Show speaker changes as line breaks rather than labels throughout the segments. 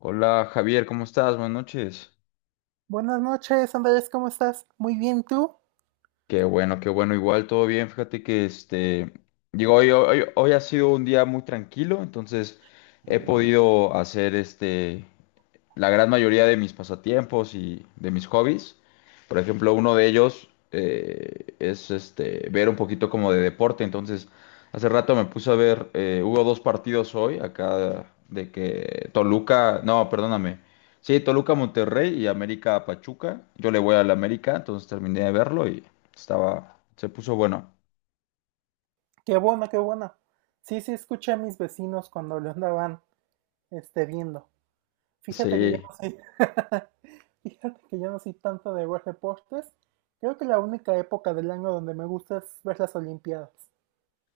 Hola Javier, ¿cómo estás? Buenas noches.
Buenas noches, Andrés, ¿cómo estás? Muy bien, ¿tú?
Qué bueno, igual todo bien. Fíjate que digo, hoy ha sido un día muy tranquilo, entonces he podido hacer la gran mayoría de mis pasatiempos y de mis hobbies. Por ejemplo, uno de ellos es este, ver un poquito como de deporte. Entonces, hace rato me puse a ver, hubo dos partidos hoy acá de que Toluca, no, perdóname. Sí, Toluca Monterrey y América Pachuca. Yo le voy al América, entonces terminé de verlo y se puso bueno.
Qué bueno, qué bueno. Sí, sí, escuché a mis vecinos cuando lo andaban, viendo. Fíjate que yo
Sí.
no soy, fíjate que yo no soy tanto de ver deportes. Creo que la única época del año donde me gusta es ver las Olimpiadas.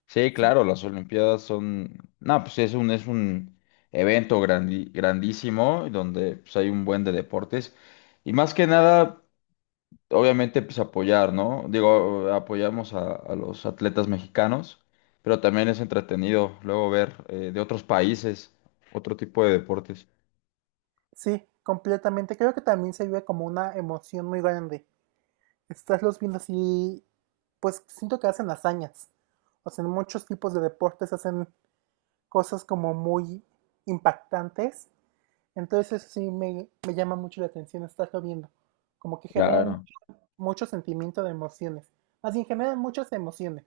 Sí,
Sí, ¿no?
claro, las Olimpiadas son, no, pues es un grandísimo donde pues, hay un buen de deportes y más que nada, obviamente, pues apoyar, ¿no? Digo, apoyamos a los atletas mexicanos, pero también es entretenido luego ver de otros países otro tipo de deportes.
Sí, completamente. Creo que también se vive como una emoción muy grande. Estás los viendo así, pues siento que hacen hazañas. O sea, en muchos tipos de deportes hacen cosas como muy impactantes. Entonces eso sí me llama mucho la atención estarlo viendo. Como que generan
Claro.
mucho, mucho sentimiento de emociones. Más bien generan muchas emociones.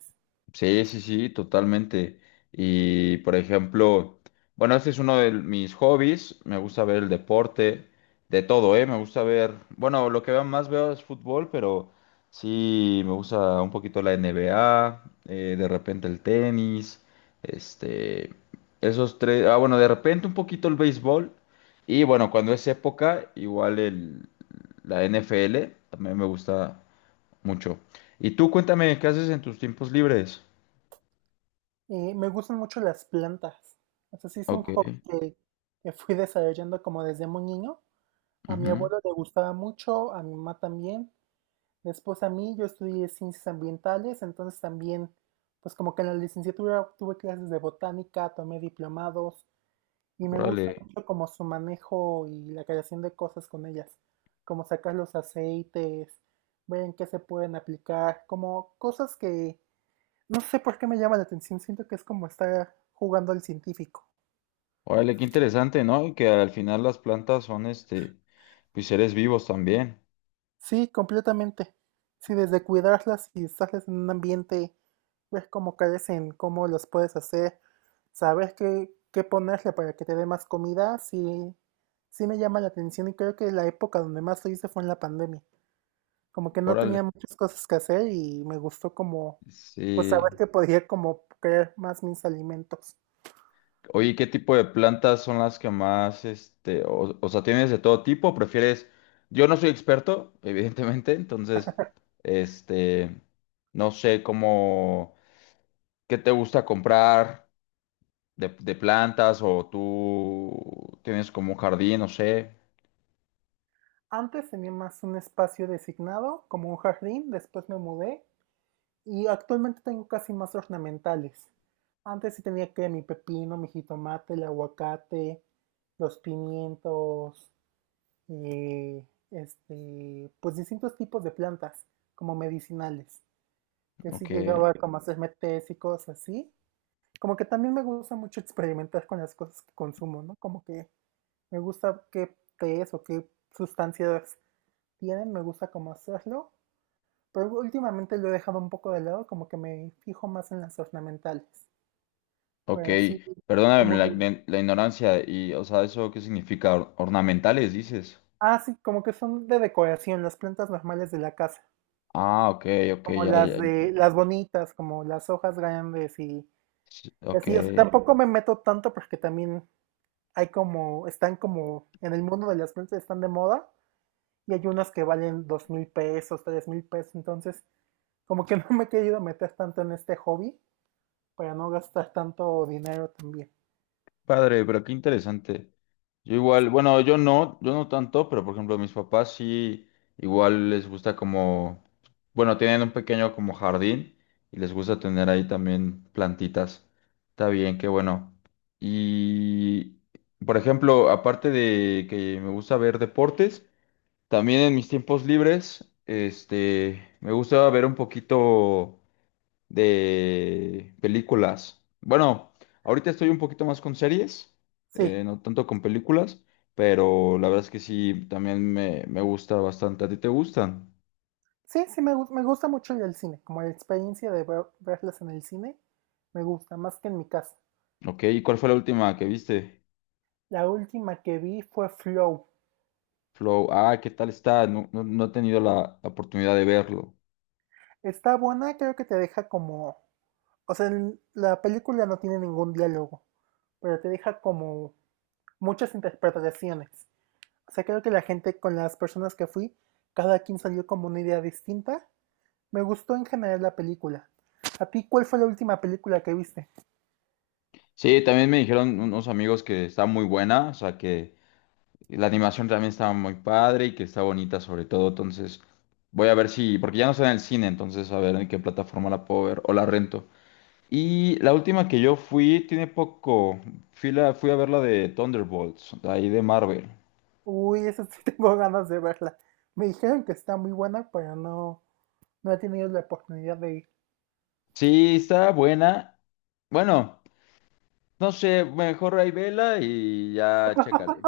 Sí, sí, sí, totalmente. Y por ejemplo, bueno, este es uno de mis hobbies. Me gusta ver el deporte, de todo, ¿eh? Me gusta ver, bueno, más veo es fútbol, pero sí, me gusta un poquito la NBA, de repente el tenis, este, esos tres, ah, bueno, de repente un poquito el béisbol. Y bueno, cuando es época, igual el, la NFL también me gusta mucho. Y tú, cuéntame, ¿qué haces en tus tiempos libres?
Me gustan mucho las plantas. O sea, sí es un
Ok.
que fui desarrollando como desde muy niño. A mi
Ujú.
abuelo le gustaba mucho, a mi mamá también. Después a mí, yo estudié ciencias ambientales, entonces también, pues como que en la licenciatura tuve clases de botánica, tomé diplomados. Y me gusta
Órale.
mucho como su manejo y la creación de cosas con ellas, como sacar los aceites, ver en qué se pueden aplicar, como cosas que no sé por qué me llama la atención, siento que es como estar jugando al científico.
Órale, qué interesante, ¿no? Y que al final las plantas son, este, pues seres vivos también.
Sí, completamente. Sí, desde cuidarlas y estarles en un ambiente, ver cómo carecen, cómo los puedes hacer, saber qué ponerle para que te dé más comida, sí, sí me llama la atención y creo que la época donde más lo hice fue en la pandemia. Como que no
Órale.
tenía muchas cosas que hacer y me gustó como, pues saber
Sí.
que podía como crear más mis alimentos.
Oye, ¿qué tipo de plantas son las que más, este, o sea, ¿tienes de todo tipo? ¿Prefieres? Yo no soy experto, evidentemente, entonces, este, no sé cómo, qué te gusta comprar de plantas o tú tienes como un jardín, no sé.
Antes tenía más un espacio designado, como un jardín, después me mudé y actualmente tengo casi más ornamentales. Antes sí tenía que mi pepino, mi jitomate, el aguacate, los pimientos, eh, pues distintos tipos de plantas como medicinales, que sí
Ok.
llegaba como a hacerme tés y cosas así, como que también me gusta mucho experimentar con las cosas que consumo, ¿no? Como que me gusta qué es o qué sustancias tienen, me gusta cómo hacerlo, pero últimamente lo he dejado un poco de lado, como que me fijo más en las ornamentales,
Ok,
pero sí,
perdóname
como de-
la ignorancia y, o sea, ¿eso qué significa? ¿Ornamentales, dices?
ah, sí, como que son de decoración, las plantas normales de la casa,
Ah, ok, ok,
como
ya,
las
ya.
de las bonitas, como las hojas grandes
Sí,
y
ok,
así, o sea, tampoco me meto tanto porque también hay como, están como en el mundo de las plantas están de moda y hay unas que valen $2000, $3000, entonces como que no me he querido meter tanto en este hobby para no gastar tanto dinero también.
padre, pero qué interesante. Yo igual, bueno, yo no tanto, pero por ejemplo, mis papás sí, igual les gusta como, bueno, tienen un pequeño como jardín y les gusta tener ahí también plantitas. Está bien, qué bueno. Y, por ejemplo, aparte de que me gusta ver deportes, también en mis tiempos libres, este, me gusta ver un poquito de películas. Bueno, ahorita estoy un poquito más con series,
Sí,
no tanto con películas, pero la verdad es que sí, también me gusta bastante. ¿A ti te gustan?
sí, me gusta mucho ir al cine, como la experiencia de verlas en el cine, me gusta más que en mi casa.
Ok, ¿y cuál fue la última que viste?
La última que vi fue Flow.
Flow, ah, ¿qué tal está? No, no, no he tenido la oportunidad de verlo.
Está buena, creo que te deja como… O sea, la película no tiene ningún diálogo, pero te deja como muchas interpretaciones. O sea, creo que la gente con las personas que fui, cada quien salió como una idea distinta. Me gustó en general la película. ¿A ti cuál fue la última película que viste?
Sí, también me dijeron unos amigos que está muy buena, o sea, que y la animación también estaba muy padre y que está bonita sobre todo, entonces voy a ver si, porque ya no está en el cine, entonces a ver en qué plataforma la puedo ver o la rento. Y la última que yo fui, tiene poco, fui a ver la de Thunderbolts, de ahí de Marvel.
Uy, esa sí tengo ganas de verla. Me dijeron que está muy buena, pero no, no he tenido la oportunidad de ir.
Sí, está buena. Bueno, no sé, mejor ahí vela y ya chécale.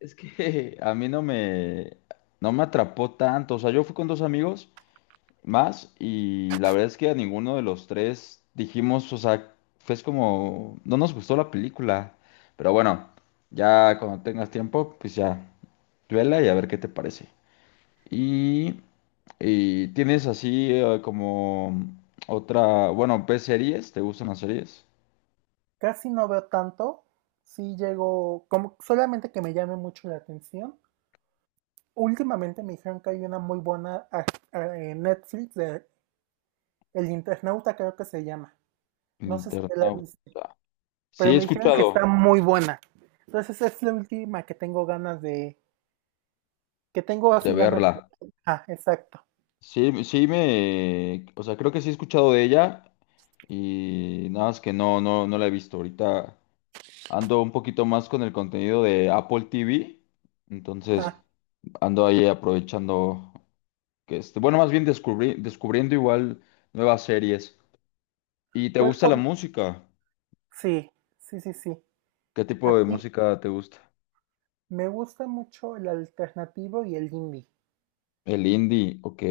Es que a mí no me, no me atrapó tanto, o sea, yo fui con dos amigos. Más y la verdad es que a ninguno de los tres dijimos, o sea, fue es como, no nos gustó la película, pero bueno, ya cuando tengas tiempo, pues ya, vela y a ver qué te parece. Y, y tienes así como otra, bueno, ¿ves series? ¿Te gustan las series?
Casi no veo tanto. Sí llego, como solamente que me llame mucho la atención. Últimamente me dijeron que hay una muy buena en Netflix de El Internauta, creo que se llama.
El
No sé si la
Internauta.
viste.
Sí,
Pero
he
me dijeron que está
escuchado
muy buena. Entonces es la última que tengo ganas de, que tengo
de
así ganas
verla.
de… Ah, exacto.
Sí, sí o sea, creo que sí he escuchado de ella y nada más que no la he visto ahorita. Ando un poquito más con el contenido de Apple TV, entonces
Ajá.
ando ahí aprovechando que este, bueno, más bien descubriendo igual nuevas series. ¿Y te
¿Cuál
gusta la
fue?
música?
Sí, sí, sí, sí.
¿Qué
A
tipo de
ti
música te gusta?
me gusta mucho el alternativo y el indie.
El indie, ok.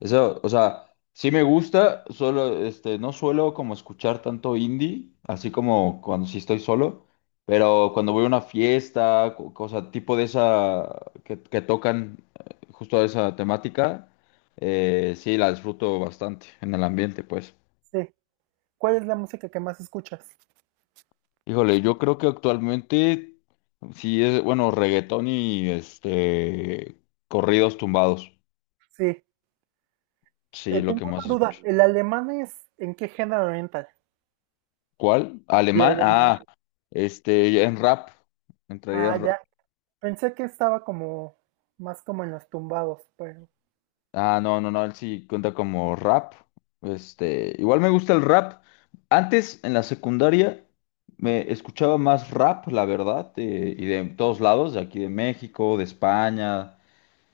Eso, o sea, sí me gusta, solo, este, no suelo como escuchar tanto indie, así como cuando sí estoy solo, pero cuando voy a una fiesta, cosa tipo de esa que tocan justo esa temática, sí la disfruto bastante en el ambiente, pues.
Sí. ¿Cuál es la música que más escuchas?
Híjole, yo creo que actualmente sí es, bueno, reggaetón y este corridos tumbados,
Sí.
sí, lo
Tengo
que más
una duda.
escucho.
¿El alemán es en qué género oriental?
¿Cuál?
El
¿Alemán?
alemán.
Ah, este, en rap. Entraría en
Ah,
rap.
ya. Pensé que estaba como más como en los tumbados, pero
Ah, no, no, no, él sí cuenta como rap. Este, igual me gusta el rap. Antes, en la secundaria, me escuchaba más rap, la verdad, y de todos lados, de aquí de México, de España.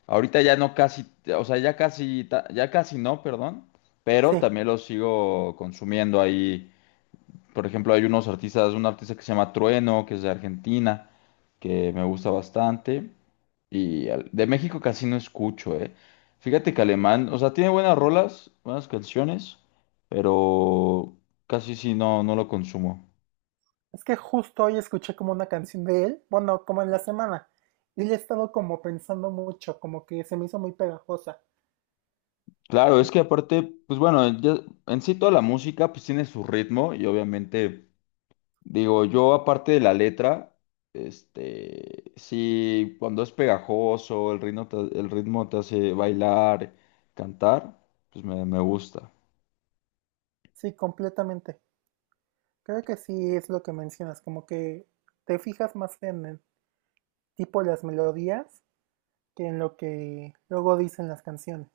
Ahorita ya no casi, o sea, ya casi no, perdón, pero
sí.
también lo sigo consumiendo ahí. Por ejemplo, un artista que se llama Trueno, que es de Argentina, que me gusta bastante. Y de México casi no escucho, eh. Fíjate que Alemán, o sea, tiene buenas rolas, buenas canciones, pero casi sí no, no lo consumo.
Es que justo hoy escuché como una canción de él, bueno, como en la semana, y le he estado como pensando mucho, como que se me hizo muy pegajosa.
Claro, es que aparte, pues bueno, en sí toda la música pues tiene su ritmo y obviamente digo, yo aparte de la letra, este, sí, cuando es pegajoso, el ritmo te hace bailar, cantar, pues me gusta.
Sí, completamente. Creo que sí es lo que mencionas, como que te fijas más en el tipo de las melodías que en lo que luego dicen las canciones.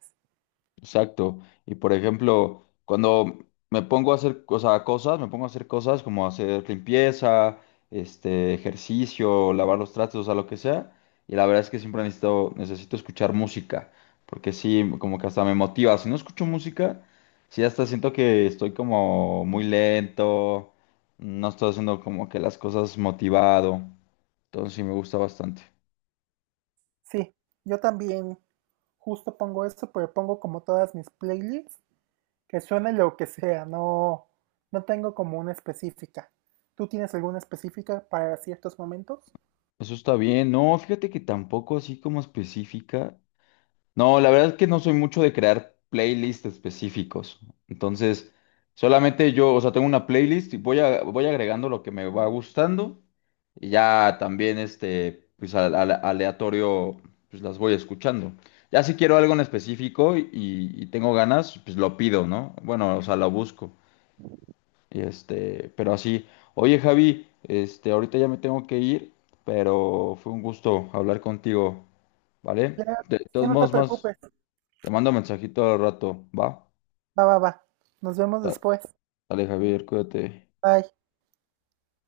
Exacto. Y por ejemplo, cuando me pongo a hacer cosas como hacer limpieza, este, ejercicio, lavar los tratos, o sea, lo que sea. Y la verdad es que siempre necesito escuchar música, porque sí, como que hasta me motiva. Si no escucho música, sí hasta siento que estoy como muy lento, no estoy haciendo como que las cosas motivado. Entonces sí me gusta bastante.
Sí, yo también justo pongo eso, pero pongo como todas mis playlists, que suene lo que sea, no, no tengo como una específica. ¿Tú tienes alguna específica para ciertos momentos?
Eso está bien. No, fíjate que tampoco así como específica. No, la verdad es que no soy mucho de crear playlists específicos. Entonces, solamente yo, o sea, tengo una playlist y voy agregando lo que me va gustando. Y ya también, este, pues aleatorio, pues las voy escuchando. Ya si quiero algo en específico y tengo ganas, pues lo pido, ¿no? Bueno, o sea, lo busco. Y este, pero así. Oye, Javi, este, ahorita ya me tengo que ir, pero fue un gusto hablar contigo, ¿vale?
Ya,
De
ya
todos
no te
modos, más.
preocupes.
Te mando mensajito al rato, ¿va?
Va, va, va. Nos vemos
Da-
después.
Dale, Javier, cuídate.
Bye.